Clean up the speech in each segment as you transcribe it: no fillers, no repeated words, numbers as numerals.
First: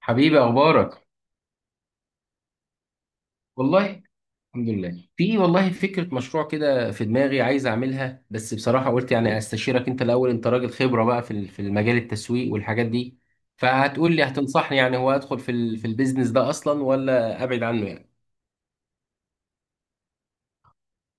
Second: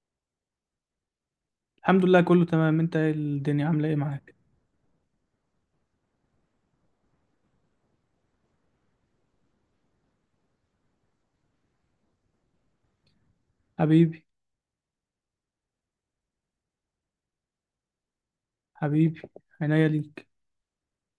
حبيبي، اخبارك؟ الحمد لله، كله تمام. انت ايه؟ الدنيا والله عامله ايه معاك؟ الحمد لله. في والله فكره مشروع كده في دماغي عايز اعملها، بس بصراحه قلت يعني استشيرك انت الاول. انت راجل خبره بقى في المجال التسويق والحاجات دي، فهتقول لي حبيبي، هتنصحني يعني. هو ادخل في البيزنس ده اصلا ولا ابعد عنه يعني؟ حبيبي، عينيا ليك.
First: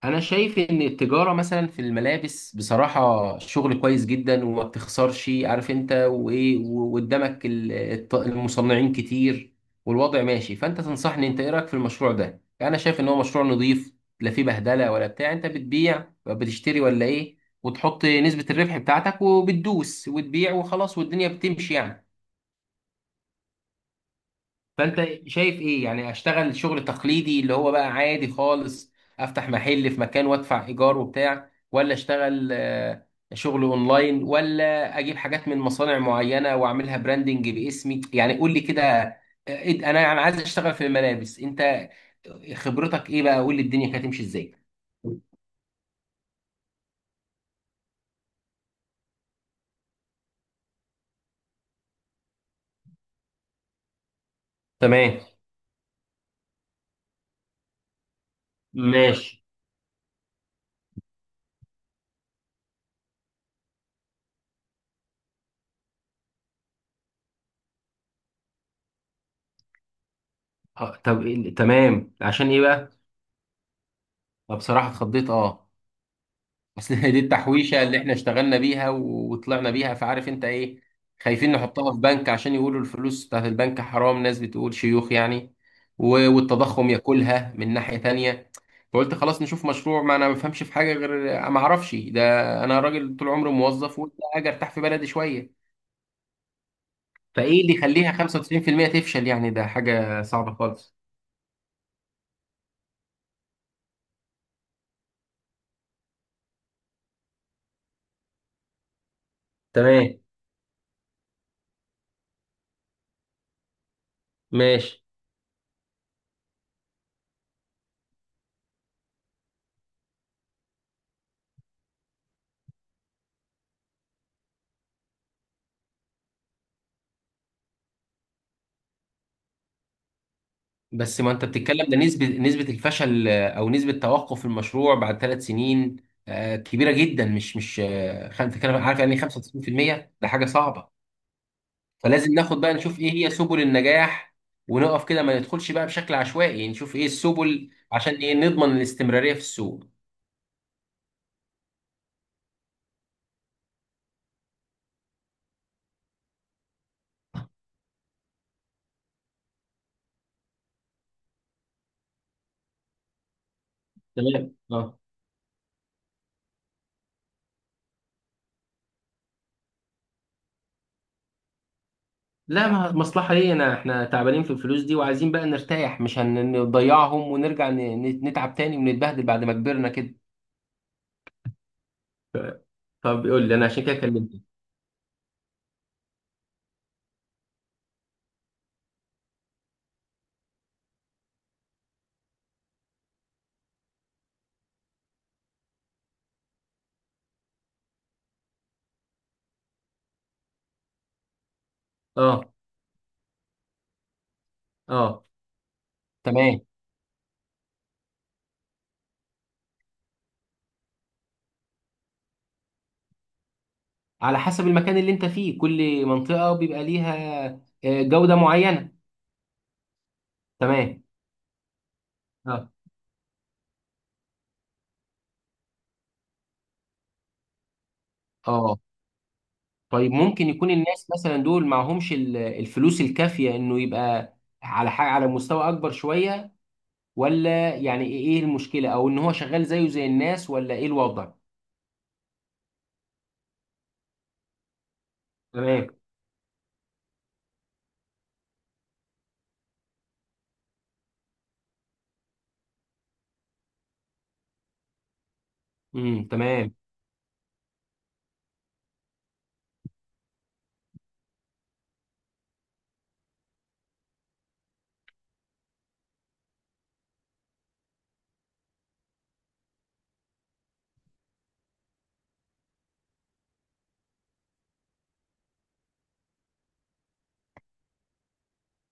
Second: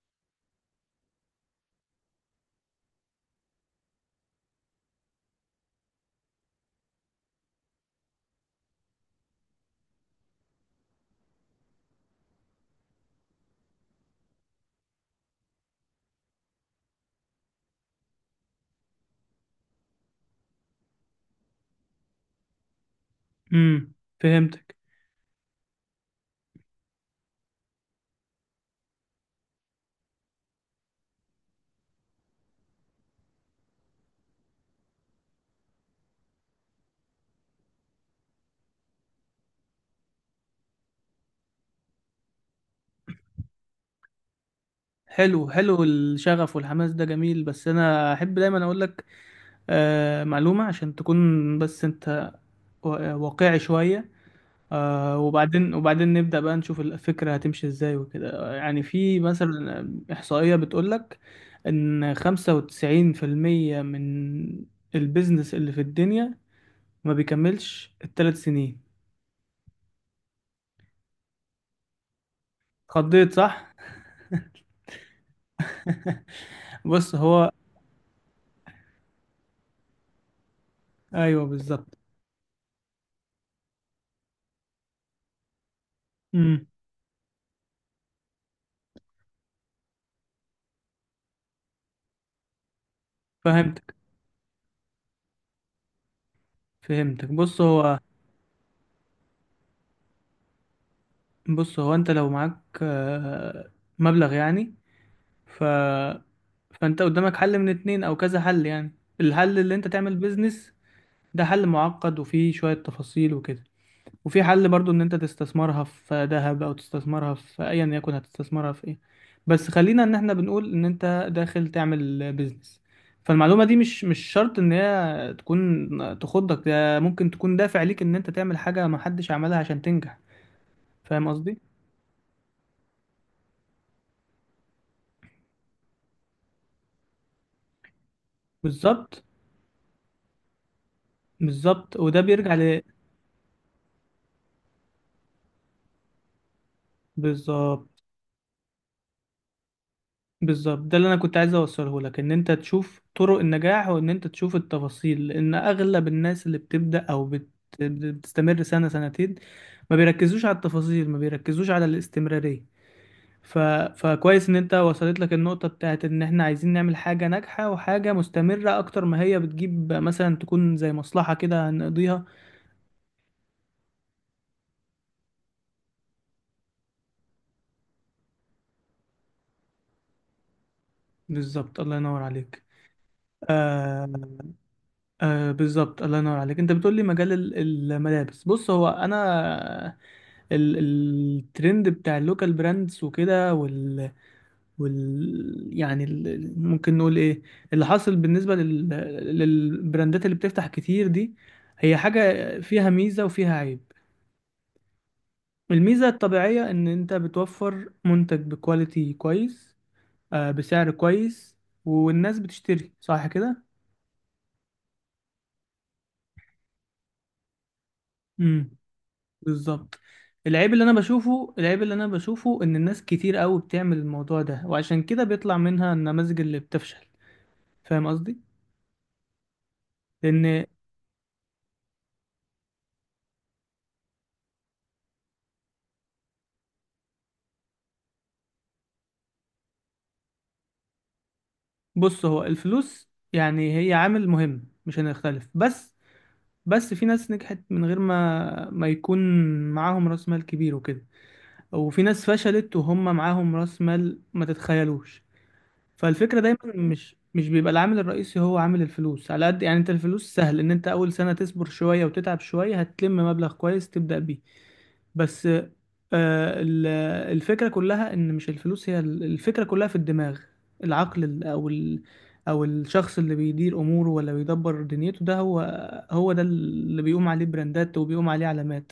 انا شايف ان التجاره مثلا في الملابس بصراحه شغل كويس جدا، وما بتخسرش، عارف انت وايه، وقدامك المصنعين كتير، والوضع ماشي. فانت تنصحني، انت ايه رايك في المشروع ده يعني؟ انا شايف ان هو مشروع نظيف، لا فيه بهدله ولا بتاع. انت بتبيع بتشتري ولا ايه، وتحط نسبه الربح بتاعتك وبتدوس وتبيع وخلاص، والدنيا بتمشي يعني. امم. فهمتك. فانت شايف ايه يعني؟ اشتغل شغل تقليدي اللي هو بقى عادي خالص، افتح محل في مكان وادفع ايجار وبتاع، ولا اشتغل شغل اونلاين، ولا اجيب حاجات من مصانع معينة واعملها براندنج باسمي؟ يعني قول لي كده. انا عايز اشتغل في الملابس، انت خبرتك ايه بقى؟ قول لي الدنيا كانت هتمشي ازاي. حلو حلو، الشغف والحماس ده جميل، بس انا احب دايما اقول لك معلومه عشان تكون بس انت واقعي شويه. تمام. وبعدين نبدا بقى نشوف الفكره هتمشي ازاي وكده. يعني في ماشي. مثلا احصائيه بتقول لك ان 95% من البيزنس اللي في الدنيا ما بيكملش الثلاث سنين. طب تمام، عشان ايه بقى؟ اتخضيت، صح؟ أنا بصراحة اتخضيت، اه. اصل بص دي هو، التحويشه اللي احنا اشتغلنا بيها وطلعنا بيها، فعارف انت ايه. ايوه خايفين نحطها بالظبط. في بنك عشان يقولوا الفلوس بتاعت البنك حرام، ناس بتقول شيوخ يعني، و- امم. والتضخم ياكلها من ناحيه تانية. فقلت خلاص نشوف مشروع، ما انا ما بفهمش في حاجه غير ما اعرفش ده. انا راجل طول عمري فهمتك موظف، وقلت اجي ارتاح في بلدي شويه. فهمتك. بص فايه اللي هو يخليها 95% تفشل يعني؟ ده حاجه صعبه خالص. بص هو انت لو معاك مبلغ يعني. ف فانت قدامك حل من اتنين او كذا حل يعني. الحل اللي انت تمام. تعمل بيزنس، ده حل معقد وفيه شوية تفاصيل وكده. وفي حل برضو ان ماشي. انت تستثمرها في ذهب، او تستثمرها في ايا يكن، هتستثمرها في ايه؟ بس خلينا ان احنا بنقول ان انت داخل تعمل بيزنس. فالمعلومة دي مش شرط ان هي تكون تخضك. ده ممكن تكون دافع ليك ان انت تعمل حاجة ما حدش عملها عشان تنجح. بس فاهم ما انت قصدي؟ بتتكلم، ده نسبة الفشل او نسبة توقف المشروع بعد 3 سنين. كبيرة جدا، مش بتتكلم، عارف يعني ايه بالظبط، 95%؟ ده حاجة صعبة. بالظبط. وده فلازم بيرجع ناخد بقى ل نشوف ايه هي سبل النجاح، ونقف كده ما ندخلش بقى بشكل عشوائي يعني. نشوف ايه السبل بالظبط عشان ايه نضمن الاستمرارية في السوق. بالظبط ده اللي انا كنت عايز اوصله لك ان انت تشوف طرق النجاح، وان انت تشوف التفاصيل، لان اغلب الناس اللي بتبدا او بتستمر سنه سنتين، ما بيركزوش على التفاصيل، ما بيركزوش على الاستمراريه. ف... تمام، فكويس ان انت اه. وصلت لك النقطه بتاعت ان احنا عايزين نعمل حاجه ناجحه وحاجه مستمره، اكتر ما هي بتجيب مثلا تكون زي مصلحه كده هنقضيها. لا ما مصلحة ليه، انا احنا تعبانين في الفلوس دي وعايزين بقى نرتاح، مش هنضيعهم ونرجع نتعب تاني ونتبهدل بعد ما كبرنا كده. بالظبط، الله ينور عليك. طب يقول لي انا، عشان كده آه... كلمتك. بالظبط، الله ينور عليك. انت بتقول لي مجال الملابس، بص هو انا الترند بتاع اللوكال براندز وكده، ممكن نقول ايه اللي حاصل بالنسبه للبراندات اللي بتفتح كتير دي، هي اه. حاجه فيها ميزه وفيها عيب. اه. الميزه تمام. الطبيعيه ان انت بتوفر منتج بكواليتي كويس، بسعر كويس، والناس بتشتري، صح كده؟ على حسب المكان اللي انت فيه، كل منطقة بيبقى ليها جودة امم، معينة. بالظبط. العيب اللي انا تمام، بشوفه العيب اللي انا بشوفه اه. ان الناس كتير قوي بتعمل الموضوع ده، وعشان كده بيطلع منها النماذج اللي بتفشل. فاهم قصدي؟ اه. طيب، ممكن لان يكون الناس مثلا دول معهمش الفلوس الكافية، انه يبقى على حاجة على مستوى اكبر شوية؟ ولا يعني ايه، إيه المشكلة؟ او ان هو شغال زيه زي الناس، ولا ايه الوضع؟ بص هو الفلوس يعني هي عامل مهم، مش هنختلف، تمام. بس بس في ناس نجحت من غير ما يكون معاهم راس مال كبير وكده، وفي ناس فشلت وهم معاهم راس مال ما تتخيلوش. امم. فالفكرة دايما تمام مش بيبقى العامل الرئيسي هو عامل الفلوس على قد يعني. انت الفلوس سهل، ان انت اول سنة تصبر شوية وتتعب شوية هتلم مبلغ كويس تبدأ بيه. بس آه، ال- الفكرة كلها ان مش الفلوس هي الفكرة كلها في الدماغ. العقل ال- او ال او الشخص اللي بيدير اموره، ولا بيدبر دنيته، ده هو ده اللي بيقوم عليه براندات وبيقوم عليه علامات.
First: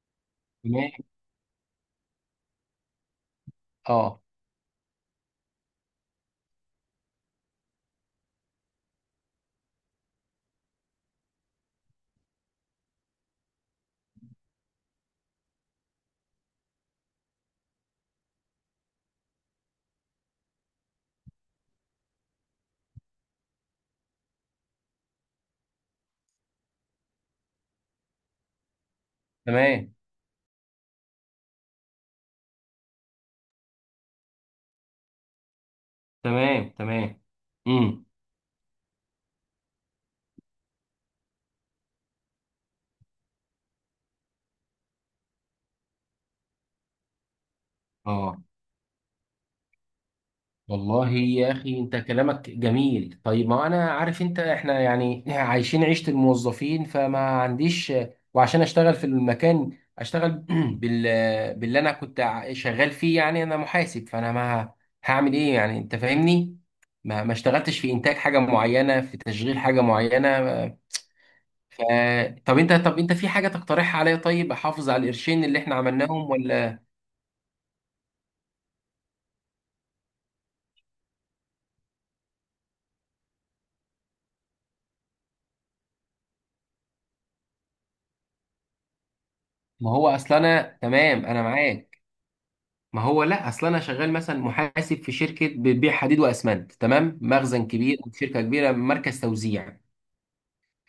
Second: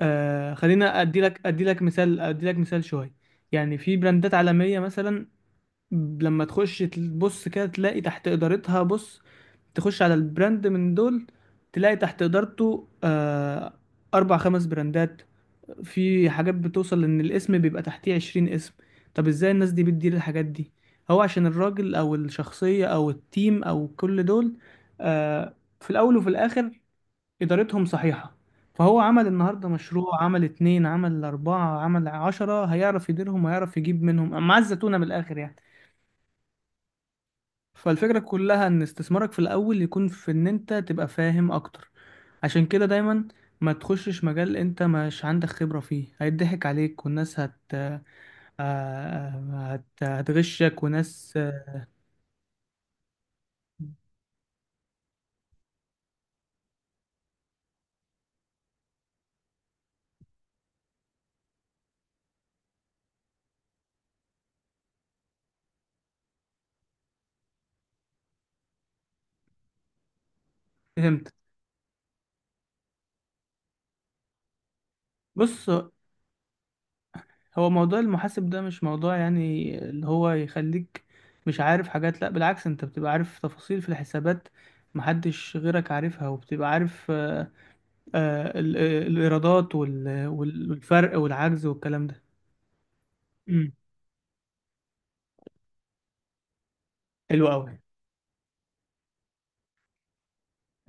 تمام. خلينا ادي لك مثال شوية. يعني في اه. براندات عالمية مثلا، لما تخش تبص كده تلاقي تحت إدارتها. بص، تخش على البراند من دول تلاقي تحت إدارته أربع خمس براندات. في حاجات بتوصل ان الاسم بيبقى تحتيه 20 اسم. طب ازاي الناس دي بتدير الحاجات دي؟ هو عشان الراجل او الشخصية او التيم او كل دول، آه في الاول وفي الاخر، ادارتهم صحيحة. فهو عمل النهاردة تمام مشروع، عمل اتنين، عمل اربعة، عمل عشرة، هيعرف يديرهم وهيعرف يجيب منهم مع الزتونة من الاخر يعني. تمام تمام. امم. فالفكرة كلها ان استثمارك في الاول يكون في ان انت تبقى فاهم اكتر. عشان كده دايما ما تخشش مجال انت مش عندك خبرة فيه، هيضحك عليك والناس آه، اه. هتغشك. والله وناس يا اخي انت كلامك جميل. طيب ما انا عارف، انت احنا يعني عايشين عيشة الموظفين، فما عنديش. وعشان اشتغل في المكان، اشتغل باللي انا كنت شغال فيه يعني، انا محاسب. فانا ما هعمل ايه يعني، انت فاهمني. ما اشتغلتش في انتاج حاجة معينة، في تشغيل حاجة معينة. فهمت. ف طب انت في حاجة تقترحها عليا، طيب احافظ على القرشين اللي بص احنا عملناهم ولا؟ هو موضوع المحاسب ده مش موضوع يعني اللي هو يخليك مش عارف حاجات. لا بالعكس، انت بتبقى عارف تفاصيل في الحسابات محدش غيرك عارفها، وبتبقى عارف الإيرادات ما هو اصل انا والفرق تمام، انا والعجز معاك. والكلام ده. ما هو لا، اصل امم. انا شغال مثلا محاسب في شركه بتبيع حديد واسمنت، تمام، حلو مخزن قوي. كبير، شركه كبيره، مركز توزيع.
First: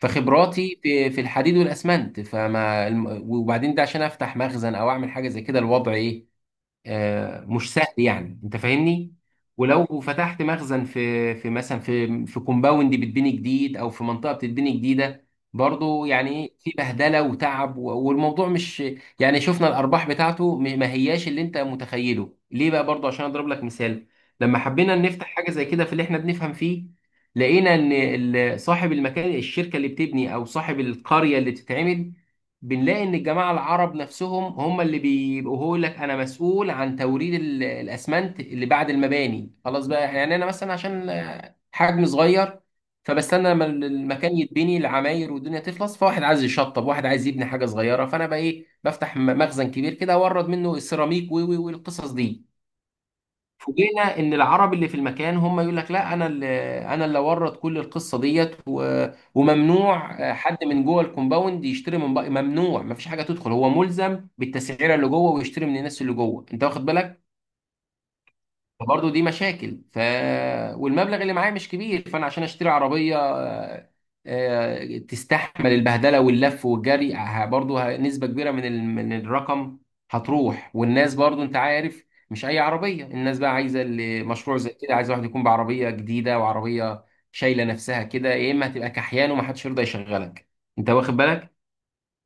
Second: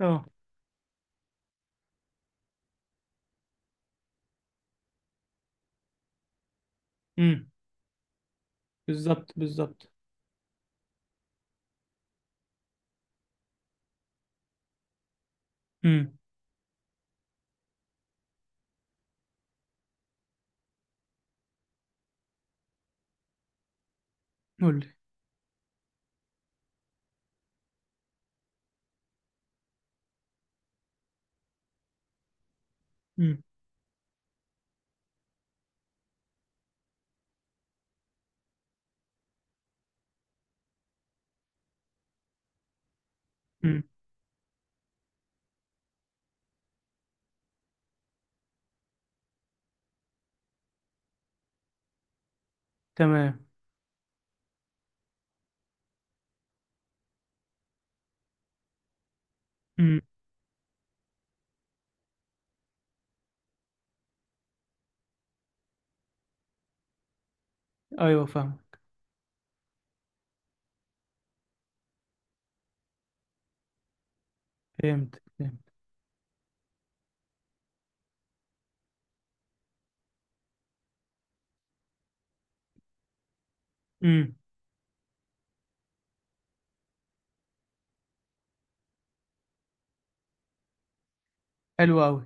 اه. في الحديد والاسمنت. فما وبعدين ده عشان افتح مخزن او اعمل حاجه زي كده، الوضع ايه؟ امم، مش سهل يعني، انت فاهمني. بالظبط، بالظبط. ولو فتحت مخزن في مثلا في كومباوند بتبني جديد، او في منطقه بتتبني جديده، برضو امم. يعني إيه، في بهدله وتعب، والموضوع مش يعني. شفنا الارباح بتاعته، ما هياش اللي انت متخيله ليه بقى. برضو عشان اضرب لك مثال، لما قول لي. حبينا نفتح حاجه زي كده في اللي احنا بنفهم فيه، لقينا ان صاحب المكان، الشركه اللي بتبني او صاحب القريه اللي بتتعمل، بنلاقي ان امم. الجماعه العرب نفسهم هم اللي بيبقوا، هو يقول لك انا مسؤول عن توريد الاسمنت اللي بعد المباني خلاص بقى يعني، انا مثلا عشان حجم صغير. فبستنى لما امم، المكان يتبني العماير والدنيا تخلص، فواحد عايز يشطب، واحد عايز يبني حاجه صغيره. فانا بقى ايه، بفتح مخزن كبير كده اورد منه السيراميك، والقصص دي. تمام. فوجئنا ان العرب اللي في المكان هم يقول لك لا، انا اللي ورط كل القصه ديت، و... امم، وممنوع حد من جوه الكومباوند يشتري من بقى، ممنوع ما فيش حاجه تدخل، هو ملزم بالتسعيره اللي جوه ويشتري من الناس اللي جوه، انت واخد بالك. ايوه فاهمك. فبرضه دي مشاكل. والمبلغ اللي معايا مش كبير، فانا عشان اشتري عربيه فهمت، فهمت. تستحمل البهدله واللف والجري، برضه نسبه كبيره من من الرقم هتروح. والناس برضه، انت عارف، مش اي عربيه، الناس بقى عايزه، امم. مشروع زي كده عايز واحد يكون بعربيه جديده، وعربيه شايله نفسها كده، يا اما هتبقى كحيان ومحدش يرضى يشغلك، انت واخد بالك. حلو قوي.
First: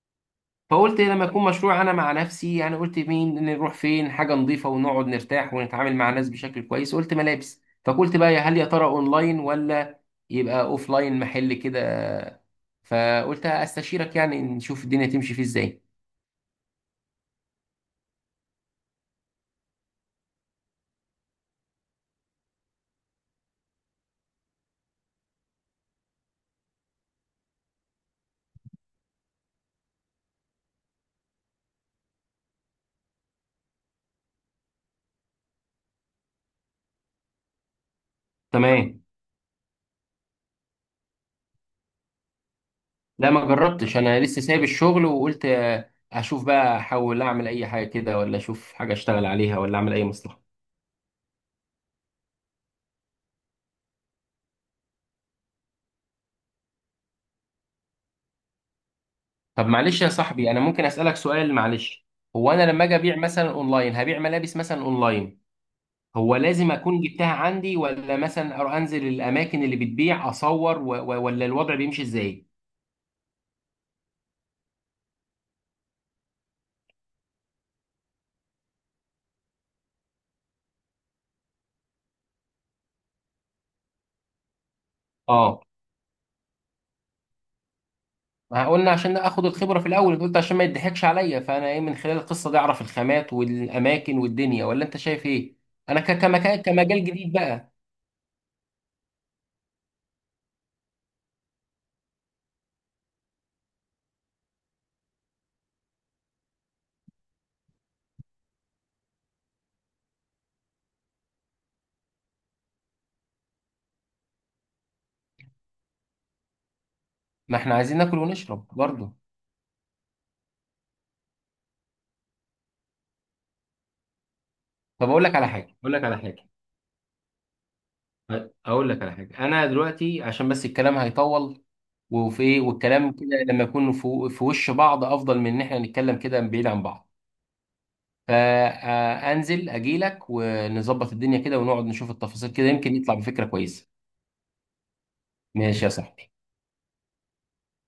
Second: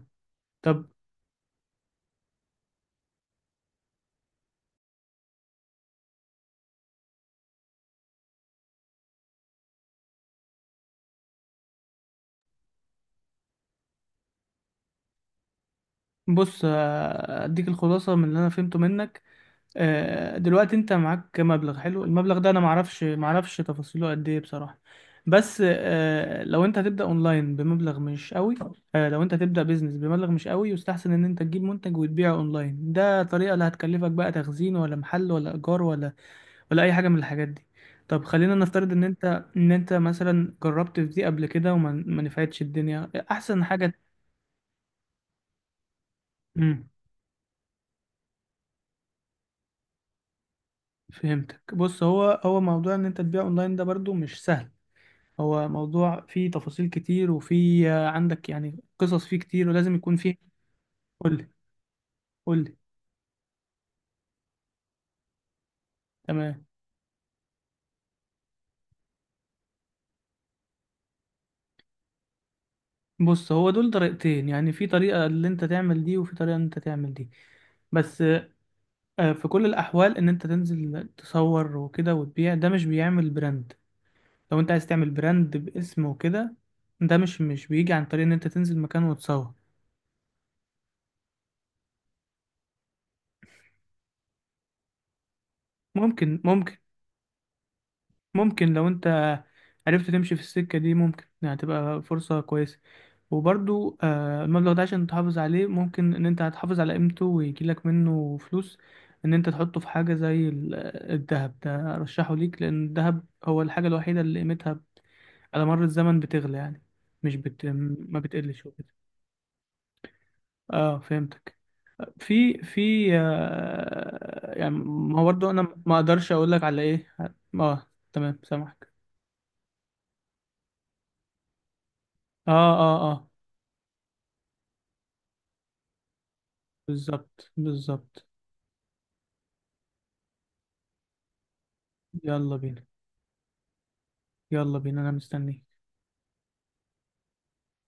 طب، فقلت لما يكون مشروع انا مع نفسي يعني، قلت مين، نروح فين حاجه نظيفه ونقعد نرتاح ونتعامل مع الناس بشكل كويس. قلت ملابس. فقلت بقى يا هل يا ترى اونلاين، ولا يبقى اوفلاين محل كده. فقلت استشيرك يعني نشوف الدنيا تمشي فيه ازاي. بص اديك الخلاصه من اللي انا فهمته منك. دلوقتي انت معاك مبلغ حلو، المبلغ ده انا معرفش تفاصيله قد ايه بصراحه، بس لو انت هتبدا اونلاين بمبلغ مش قوي، لو انت هتبدا بيزنس بمبلغ مش قوي، يستحسن ان انت تجيب منتج وتبيعه اونلاين. ده طريقه لا هتكلفك بقى تخزين ولا محل ولا ايجار ولا اي حاجه من الحاجات دي. طب خلينا نفترض تمام. ان انت مثلا جربت في دي قبل كده وما ما نفعتش الدنيا، لا ما احسن حاجه. جربتش، انا لسه سايب الشغل، وقلت اشوف بقى، احاول اعمل اي حاجه كده، ولا اشوف حاجه اشتغل عليها، ولا اعمل اي مصلحه. فهمتك. بص هو موضوع ان انت تبيع اونلاين ده برضو مش سهل. هو موضوع فيه تفاصيل كتير، وفيه عندك يعني قصص فيه طب كتير، ولازم معلش يا يكون فيه. صاحبي، انا ممكن اسالك قول، سؤال معلش؟ هو انا قول. لما اجي ابيع مثلا اونلاين، هبيع ملابس مثلا اونلاين، هو تمام. لازم اكون جبتها عندي، ولا مثلا أروح انزل الاماكن اللي بتبيع اصور، ولا الوضع بيمشي ازاي؟ بص هو دول طريقتين، يعني في طريقة اللي انت تعمل دي، وفي طريقة ان انت تعمل دي. بس في كل الاحوال ان انت تنزل تصور وكده وتبيع، ده مش بيعمل براند. لو انت عايز تعمل براند اه. باسم وكده، ده مش بيجي عن طريق ان انت ما تنزل قلنا مكان عشان اخد وتصور. الخبره في الاول، قلت عشان ما يضحكش عليا، فانا ايه، من خلال القصه دي اعرف الخامات والاماكن والدنيا، ولا انت شايف ايه؟ انا ك... ممكن كمكان ممكن كمجال جديد بقى. ممكن لو انت عرفت تمشي في السكة دي ممكن يعني تبقى فرصة كويسة. وبرضو المبلغ ده عشان تحافظ عليه، ممكن ان انت هتحافظ على قيمته ويجيلك منه فلوس، ان انت تحطه في حاجة زي الذهب. ده ارشحه ليك لان الذهب هو الحاجة الوحيدة اللي قيمتها على مر الزمن بتغلى يعني، مش ما بت... احنا عايزين ناكل ما بتقلش ونشرب وكده. برضه. اه، فهمتك. في يعني، طب ما هو برضه انا ما اقدرش اقول لك على ايه. اه، تمام، سامعك. اقول لك على حاجه انا دلوقتي عشان بس الكلام هيطول، وفي اه، ايه، اه، والكلام اه، كده لما يكون في، في وش بعض افضل من ان احنا نتكلم كده بعيد عن بعض. بالظبط، بالظبط. فانزل اجي لك ونظبط الدنيا كده ونقعد نشوف التفاصيل يلا كده، بينا، يمكن يطلع بفكرة كويسة. يلا بينا، انا مستنيك. ماشي يا صاحبي.